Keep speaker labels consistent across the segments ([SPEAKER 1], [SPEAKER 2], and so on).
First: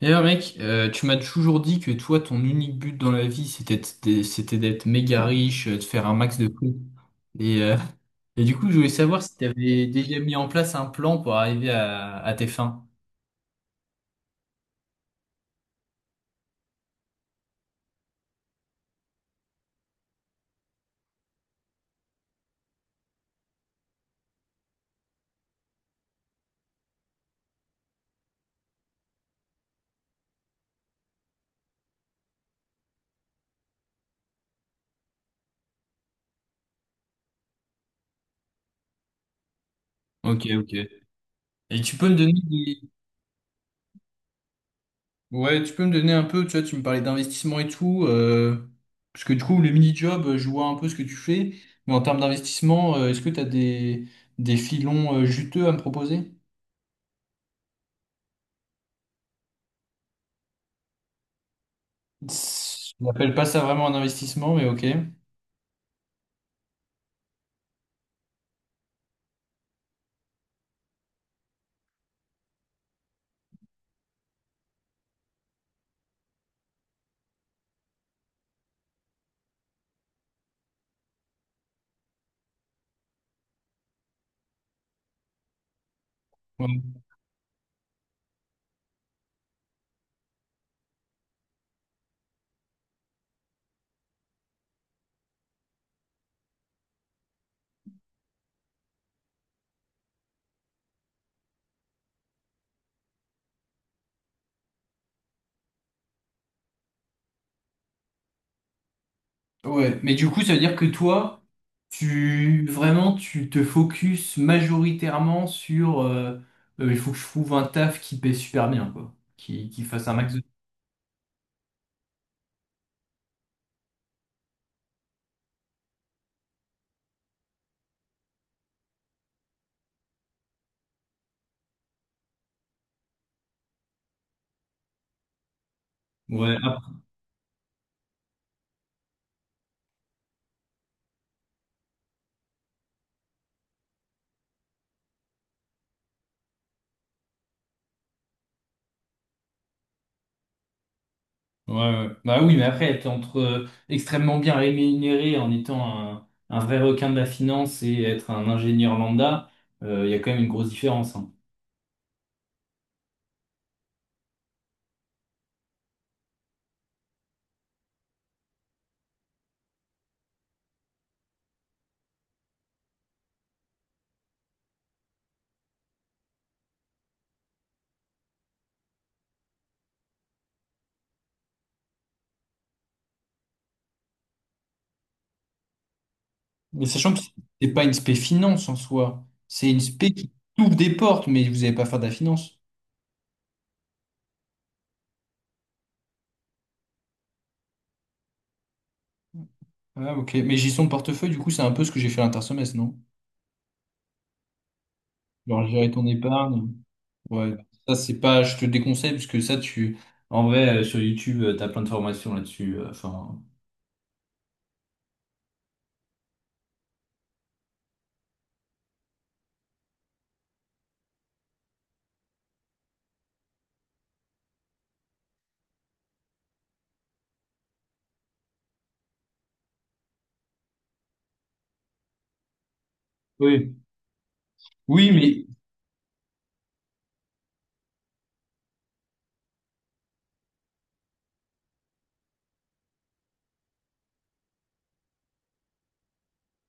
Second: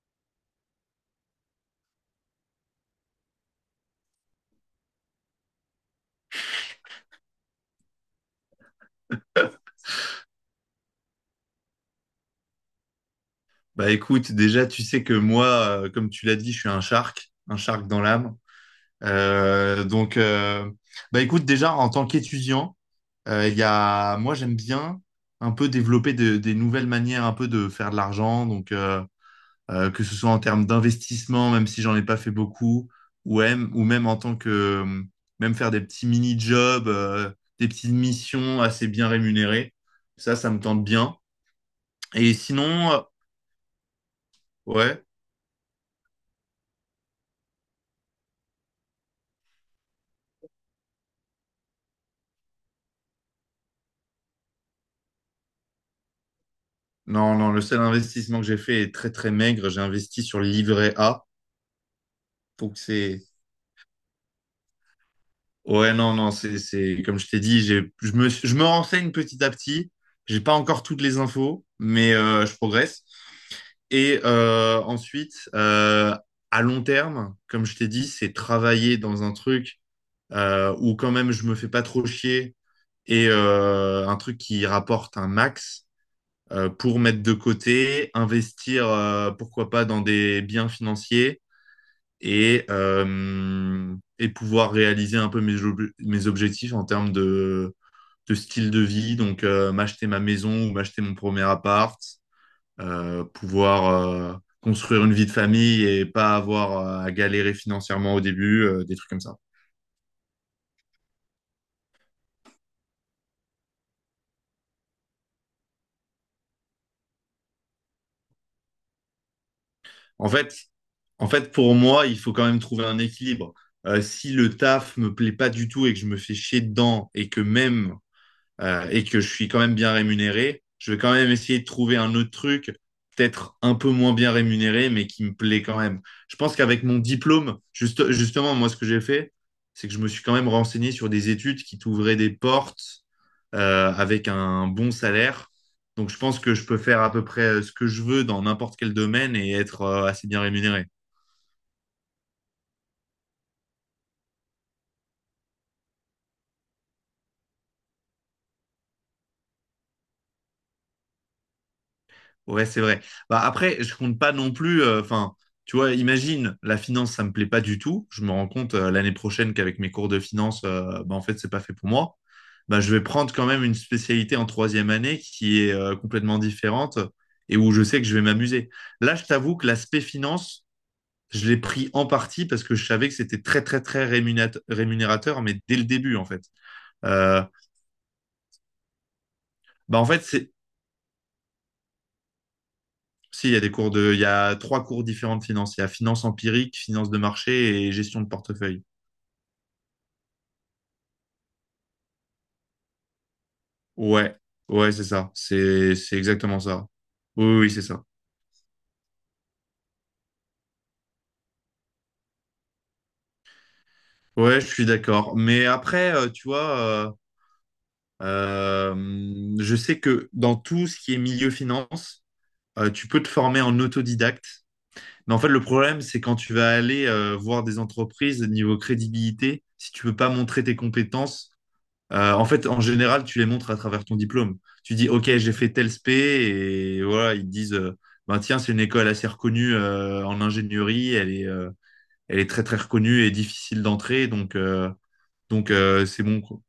[SPEAKER 1] D'ailleurs, mec, tu m'as toujours dit que toi, ton unique but dans la vie, c'était d'être méga riche, de faire un max de fric. Et, euh, et du coup, je voulais savoir si tu avais déjà mis en place un plan pour arriver à tes fins.
[SPEAKER 2] Bah écoute, déjà, tu sais que moi, comme tu l'as dit, je suis un shark dans l'âme. Euh, donc, euh, Bah écoute, déjà, en tant qu'étudiant, il y a, moi, j'aime bien un peu développer des nouvelles manières un peu de faire de l'argent. Que ce soit en termes d'investissement, même si j'en ai pas fait beaucoup, ou même en tant que, même faire des petits mini-jobs, des petites missions assez bien rémunérées. Ça,
[SPEAKER 1] Ok,
[SPEAKER 2] ça me
[SPEAKER 1] ok.
[SPEAKER 2] tente bien.
[SPEAKER 1] Et tu peux me
[SPEAKER 2] Et
[SPEAKER 1] donner des...
[SPEAKER 2] sinon, ouais.
[SPEAKER 1] Ouais, tu peux me donner un peu, tu vois, tu me parlais d'investissement et tout, parce que du coup, le mini-job, je vois un peu ce que tu fais, mais en termes d'investissement, est-ce que tu as des filons juteux à me proposer?
[SPEAKER 2] Non, non, le seul investissement que j'ai fait est très très maigre. J'ai investi sur le livret A. Donc
[SPEAKER 1] Je
[SPEAKER 2] c'est.
[SPEAKER 1] n'appelle pas ça vraiment un investissement, mais ok.
[SPEAKER 2] Ouais, non, non, comme je t'ai dit, j'ai... je me renseigne petit à petit. J'ai pas encore toutes les infos, mais je progresse. Et à long terme, comme je t'ai dit, c'est travailler dans un truc où quand même je me fais pas trop chier et un truc qui rapporte un max pour
[SPEAKER 1] Ouais.
[SPEAKER 2] mettre de côté, investir, pourquoi pas, dans des biens financiers et pouvoir réaliser un peu mes objectifs en termes de style de vie, donc m'acheter ma maison ou m'acheter mon premier appart, pouvoir euh, construire une vie de famille et pas avoir à galérer financièrement au début, des trucs comme ça.
[SPEAKER 1] Ouais. Mais du coup, ça veut dire que toi, tu vraiment tu te focus majoritairement sur il faut que je trouve un taf qui paie super bien, quoi. Qui fasse un
[SPEAKER 2] En
[SPEAKER 1] max de.
[SPEAKER 2] fait, en fait, pour moi, il faut quand même trouver un équilibre. Si le taf me plaît pas du tout et que je me fais chier dedans et que même et que je suis quand même bien rémunéré, je vais quand même essayer de trouver un autre truc, peut-être un peu moins bien rémunéré, mais qui me plaît quand même. Je pense
[SPEAKER 1] Ouais, ah,
[SPEAKER 2] qu'avec mon diplôme, justement, moi, ce que j'ai fait, c'est que je me suis quand même renseigné sur des études qui t'ouvraient des portes avec un bon salaire. Donc, je pense que je peux faire à peu près ce que je veux dans n'importe quel domaine et être assez bien rémunéré.
[SPEAKER 1] ouais, ouais. Bah oui, mais après, être entre extrêmement bien rémunéré en étant un vrai requin de la finance et être un ingénieur lambda, il y a quand même une grosse différence, hein.
[SPEAKER 2] Ouais, c'est vrai. Bah, après, je compte pas non plus. Enfin, tu vois, imagine, la finance, ça me plaît pas du tout. Je me rends compte l'année prochaine qu'avec mes cours de finance, bah, en fait, c'est pas fait pour moi. Bah, je vais prendre quand même une spécialité en troisième année qui est complètement différente et où je sais que je vais m'amuser. Là, je t'avoue que l'aspect finance, je l'ai pris en partie parce que je savais que c'était très rémunérateur, mais dès le début, en fait.
[SPEAKER 1] Mais sachant que
[SPEAKER 2] Euh,
[SPEAKER 1] c'est pas une spé finance en soi, c'est une
[SPEAKER 2] bah, en
[SPEAKER 1] spé
[SPEAKER 2] fait,
[SPEAKER 1] qui
[SPEAKER 2] c'est
[SPEAKER 1] ouvre des portes, mais vous n'allez pas faire de la finance.
[SPEAKER 2] Si, il y a des cours de, il y a trois cours différents de finance. Il y a finance empirique, finance de marché et gestion de portefeuille.
[SPEAKER 1] Ah, ok. Mais gestion de portefeuille, du coup, c'est un peu ce que j'ai fait l'intersemestre, non?
[SPEAKER 2] Ouais, ouais, c'est ça.
[SPEAKER 1] Genre gérer ton
[SPEAKER 2] C'est exactement
[SPEAKER 1] épargne.
[SPEAKER 2] ça. Oui, oui,
[SPEAKER 1] Ouais.
[SPEAKER 2] oui, c'est
[SPEAKER 1] Ça,
[SPEAKER 2] ça.
[SPEAKER 1] c'est pas, je te déconseille, parce que ça, tu, en vrai, sur YouTube, t'as plein de formations là-dessus. Enfin.
[SPEAKER 2] Ouais, je suis d'accord. Mais après, tu vois, euh, je sais que dans tout ce qui est milieu finance, tu peux te former en autodidacte. Mais en fait, le problème, c'est quand tu vas aller voir des entreprises niveau crédibilité, si tu peux pas montrer tes compétences, en fait, en général, tu les montres
[SPEAKER 1] Oui.
[SPEAKER 2] à travers ton diplôme. Tu dis,
[SPEAKER 1] Oui,
[SPEAKER 2] OK,
[SPEAKER 1] mais.
[SPEAKER 2] j'ai fait tel SP, et voilà, ils te disent, ben tiens, c'est une école assez reconnue en ingénierie, elle est très très reconnue et difficile d'entrer, c'est bon. Quoi.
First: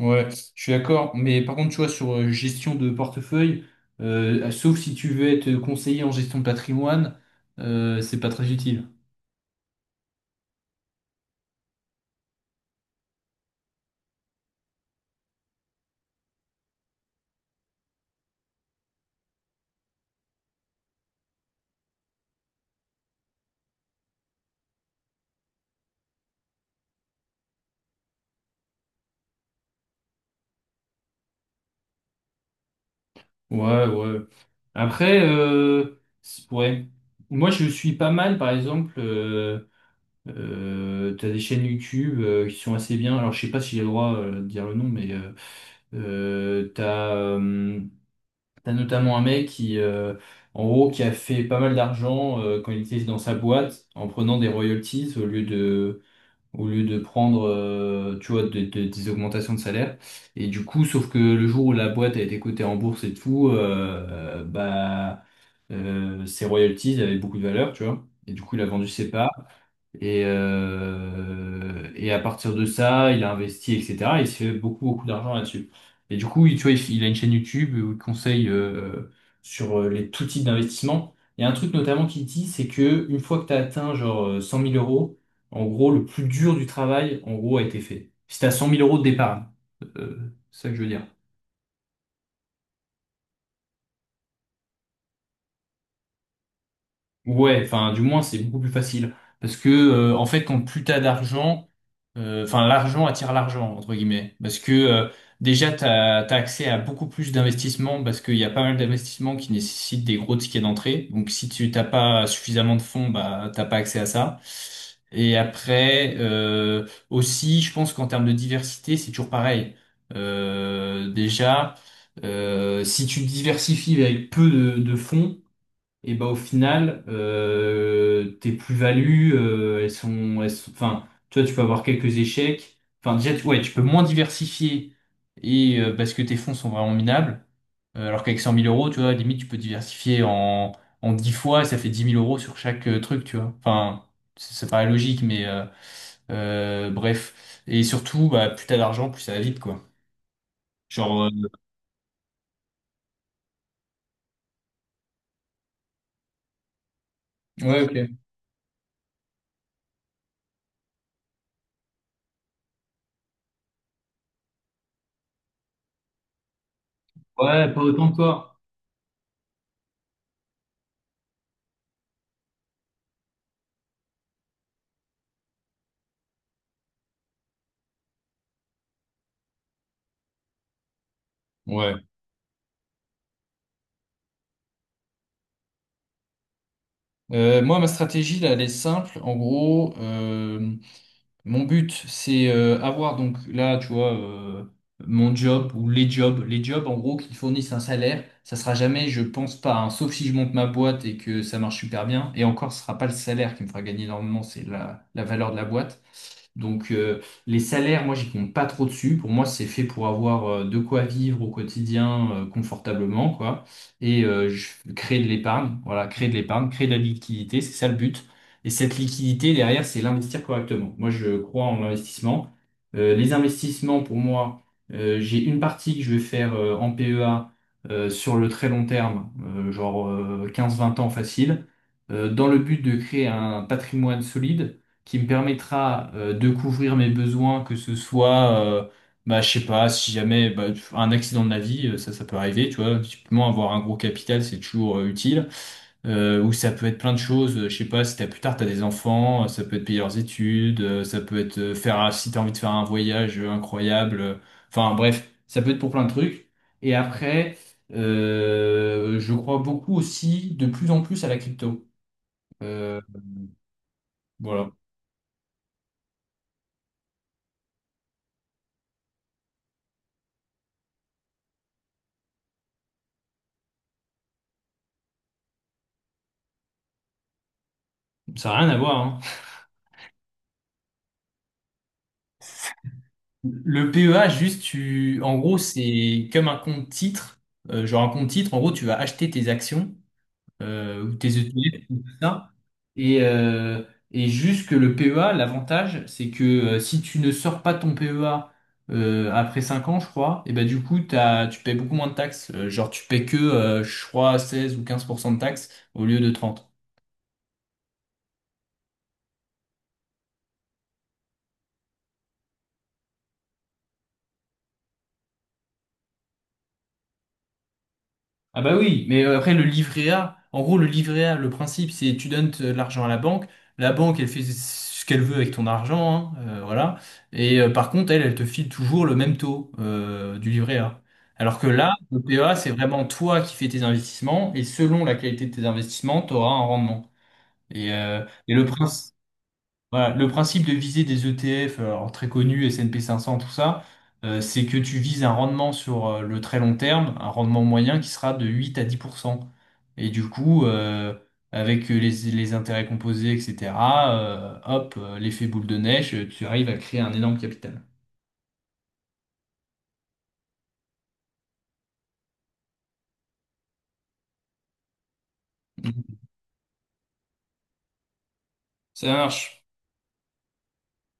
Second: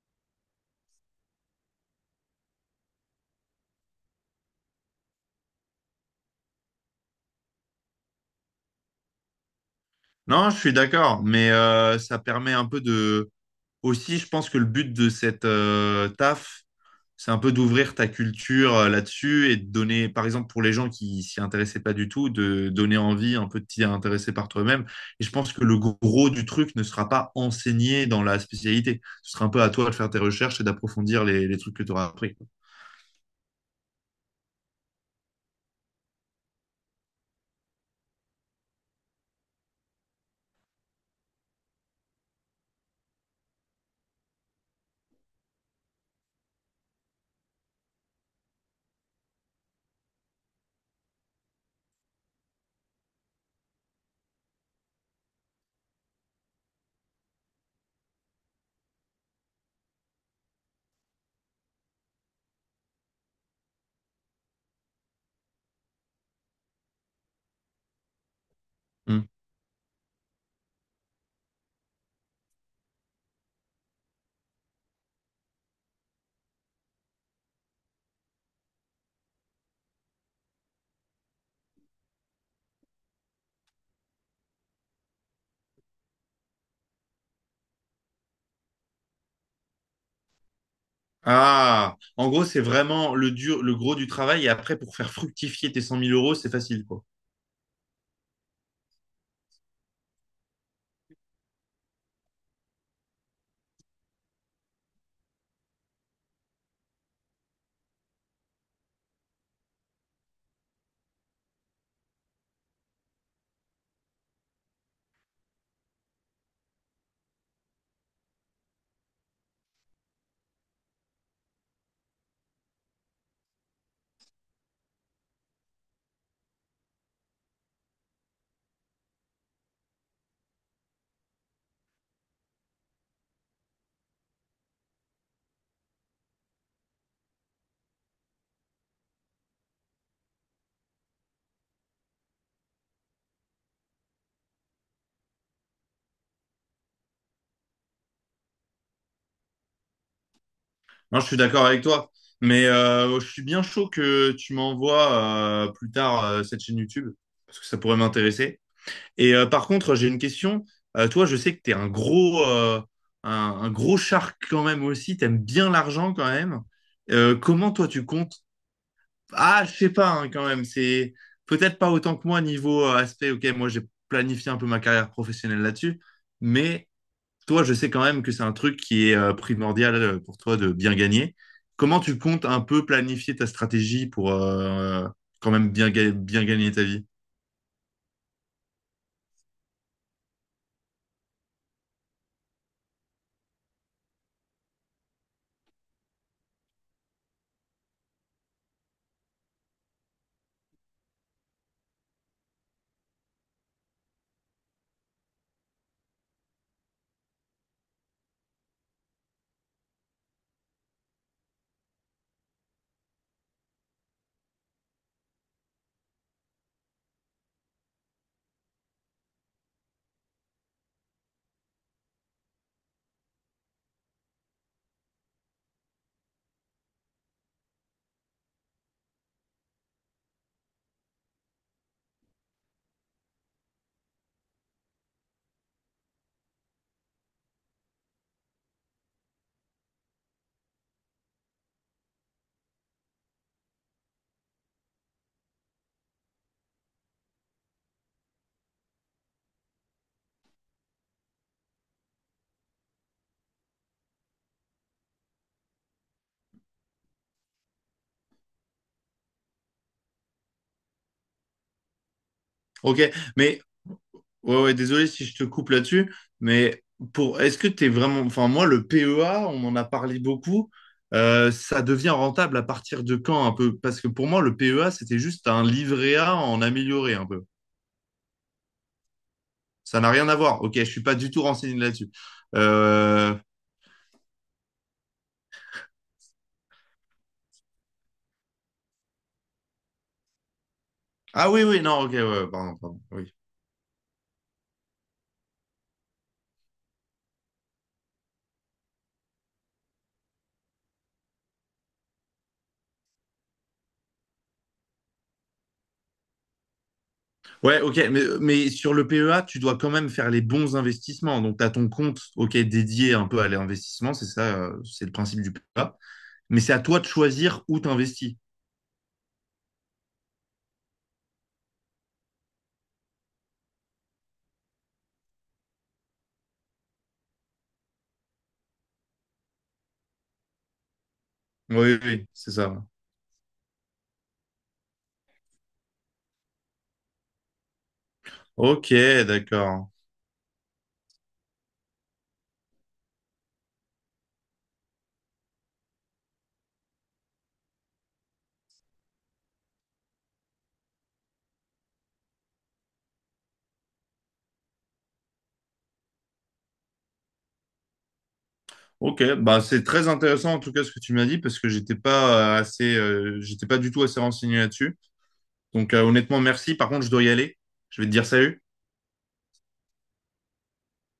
[SPEAKER 1] Ouais, je suis d'accord. Mais par contre, tu vois, sur gestion de portefeuille, ah, sauf si tu veux être conseiller en gestion de patrimoine, c'est pas très utile.
[SPEAKER 2] Non, je suis d'accord, mais ça permet un peu de. Aussi, je pense que le but de cette taf, c'est un peu d'ouvrir ta culture là-dessus et de donner, par exemple, pour les gens qui s'y intéressaient pas du tout, de donner envie un peu de t'y intéresser par toi-même. Et je pense que le gros du truc ne sera pas enseigné dans la spécialité. Ce sera un peu à toi de faire tes recherches et d'approfondir les trucs que tu auras appris.
[SPEAKER 1] Ouais, ouais. Après, c'est- ouais. Moi, je suis pas mal, par exemple. T'as des chaînes YouTube qui sont assez bien. Alors, je sais pas si j'ai le droit de dire le nom, mais euh, t'as euh, t'as notamment un mec qui, en gros, qui a fait pas mal d'argent quand il était dans sa boîte en prenant des royalties au lieu de prendre, tu vois, des augmentations de salaire. Et du coup, sauf que le jour où la boîte a été cotée en bourse et tout, bah, ses royalties avaient beaucoup de valeur, tu vois. Et du coup, il a vendu ses
[SPEAKER 2] Hmm.
[SPEAKER 1] parts. Et à partir de ça, il a investi, etc. Et il s'est fait beaucoup, beaucoup d'argent là-dessus. Et du coup, tu vois, il a une chaîne YouTube où il conseille sur les tout types d'investissements. Il y a un truc notamment qu'il dit, c'est que une fois que tu as atteint genre 100 000 euros, en gros, le plus dur du travail, en gros, a été fait. Si tu as 100 000 euros de départ, c'est ça que je veux dire.
[SPEAKER 2] Ah, en gros, c'est vraiment le dur, le gros du travail. Et après, pour faire fructifier tes 100 000 euros, c'est facile, quoi.
[SPEAKER 1] Ouais, enfin, du moins, c'est beaucoup plus facile. Parce que, en fait, quand plus t'as d'argent, enfin l'argent attire l'argent entre guillemets parce que déjà t'as accès à beaucoup plus d'investissements parce qu'il y a pas mal d'investissements qui nécessitent des gros tickets d'entrée, donc si tu t'as pas suffisamment de fonds, bah t'as pas accès à ça et après aussi je pense qu'en termes de diversité c'est toujours pareil. Déjà, si tu diversifies avec peu de fonds et bah au final, tes plus-values, elles sont, enfin, tu vois, tu peux avoir quelques échecs. Enfin, déjà, tu, ouais, tu peux moins diversifier et parce que tes fonds sont vraiment minables. Alors qu'avec 100 000 euros, tu vois, limite, tu peux diversifier en 10 fois, ça fait 10 000 euros sur chaque truc, tu vois. Enfin, ça paraît logique, mais bref. Et surtout, bah, plus t'as d'argent, plus ça va vite, quoi.
[SPEAKER 2] Non,
[SPEAKER 1] Genre,
[SPEAKER 2] je suis d'accord avec toi. Mais je suis bien chaud que tu m'envoies plus tard cette chaîne YouTube, parce que ça
[SPEAKER 1] ouais,
[SPEAKER 2] pourrait
[SPEAKER 1] ok.
[SPEAKER 2] m'intéresser. Et par contre, j'ai une question. Toi, je sais que tu es un gros shark quand même aussi. Tu aimes bien l'argent quand même.
[SPEAKER 1] Ouais,
[SPEAKER 2] Comment
[SPEAKER 1] pas
[SPEAKER 2] toi, tu
[SPEAKER 1] autant que
[SPEAKER 2] comptes?
[SPEAKER 1] toi.
[SPEAKER 2] Ah, je sais pas hein, quand même. C'est peut-être pas autant que moi niveau aspect. Ok, moi, j'ai planifié un peu ma carrière professionnelle là-dessus. Mais toi, je sais quand même que c'est un truc qui est primordial pour toi de bien gagner.
[SPEAKER 1] Ouais.
[SPEAKER 2] Comment tu comptes un peu planifier ta stratégie pour quand même bien gagner ta vie?
[SPEAKER 1] Moi, ma stratégie, là, elle est simple. En gros, mon but, c'est avoir, donc là, tu vois, mon job ou les jobs, en gros, qui fournissent un salaire. Ça sera jamais, je pense pas, hein, sauf si je monte ma boîte et que ça marche super bien. Et encore, ce sera pas le salaire qui me fera gagner énormément, c'est la valeur de la boîte. Donc les salaires, moi j'y compte pas trop dessus. Pour moi, c'est fait pour avoir de quoi vivre au quotidien confortablement, quoi. Créer de l'épargne, voilà, créer de l'épargne, créer de la liquidité, c'est ça le but. Et cette liquidité derrière, c'est l'investir correctement. Moi, je crois en l'investissement. Les investissements, pour moi, j'ai une partie que je vais faire en PEA sur le très long terme, genre 15-20 ans facile, dans le but de créer un patrimoine solide qui me permettra de couvrir mes besoins, que ce soit, bah, je sais pas, si jamais bah, un accident de la vie, ça peut arriver, tu vois, typiquement avoir un gros capital, c'est toujours utile. Ou ça peut être plein de choses, je sais pas, si t'as plus tard, t'as des enfants, ça peut être payer leurs études, ça peut être faire, si t'as envie de faire un voyage incroyable, enfin bref, ça peut être pour plein de trucs. Et après, je crois beaucoup aussi de plus en plus à la crypto. Euh,
[SPEAKER 2] Ok, mais ouais,
[SPEAKER 1] voilà,
[SPEAKER 2] ouais, désolé si je te coupe là-dessus, mais pour est-ce que tu es vraiment. Enfin, moi, le PEA, on en a parlé beaucoup. Ça devient rentable à partir de quand un peu? Parce que pour moi, le PEA, c'était juste un livret A en amélioré un peu.
[SPEAKER 1] ça n'a rien à voir, hein.
[SPEAKER 2] Ça n'a rien à voir. Ok, je suis pas du tout renseigné là-dessus. Euh,
[SPEAKER 1] Le PEA, juste, tu, en gros, c'est comme un compte titre. Genre un compte titre, en gros, tu vas acheter tes actions ou tes
[SPEAKER 2] Ah oui, oui,
[SPEAKER 1] ETF, ou
[SPEAKER 2] non, ok,
[SPEAKER 1] tout
[SPEAKER 2] ouais,
[SPEAKER 1] ça.
[SPEAKER 2] pardon, pardon,
[SPEAKER 1] Et,
[SPEAKER 2] oui.
[SPEAKER 1] euh, et juste que le PEA, l'avantage, c'est que si tu ne sors pas ton PEA après 5 ans, je crois, et ben du coup, t'as, tu payes beaucoup moins de taxes. Genre, tu payes que, je crois, 16 ou 15% de taxes au lieu de 30.
[SPEAKER 2] Ouais, ok, mais sur le PEA, tu dois quand même faire les bons investissements. Donc, tu as ton compte, ok, dédié un peu à l'investissement, c'est ça, c'est le principe du PEA. Mais c'est à toi de choisir où t'investis.
[SPEAKER 1] Ah bah oui, mais après le livret A, en gros le livret A, le principe c'est tu donnes l'argent à la banque elle fait ce qu'elle veut avec ton argent, hein, voilà, et par contre elle, elle te file toujours le même taux du livret A. Alors que là,
[SPEAKER 2] Oui,
[SPEAKER 1] le
[SPEAKER 2] oui, c'est
[SPEAKER 1] PEA c'est
[SPEAKER 2] ça.
[SPEAKER 1] vraiment toi qui fais tes investissements et selon la qualité de tes investissements, tu auras un rendement. Et le
[SPEAKER 2] Ok,
[SPEAKER 1] principe...
[SPEAKER 2] d'accord.
[SPEAKER 1] Voilà, le principe de viser des ETF, alors très connus, S&P 500, tout ça, c'est que tu vises un rendement sur le très long terme, un rendement moyen qui sera de 8 à 10%. Et du coup, avec les intérêts composés, etc., hop, l'effet boule de neige, tu arrives à créer un énorme capital.
[SPEAKER 2] Ok, bah c'est très intéressant en tout cas ce que tu m'as dit parce que j'étais pas j'étais pas du tout assez renseigné là-dessus. Donc
[SPEAKER 1] Mhm.
[SPEAKER 2] honnêtement, merci. Par contre, je dois y aller. Je vais te dire salut.
[SPEAKER 1] Ça marche.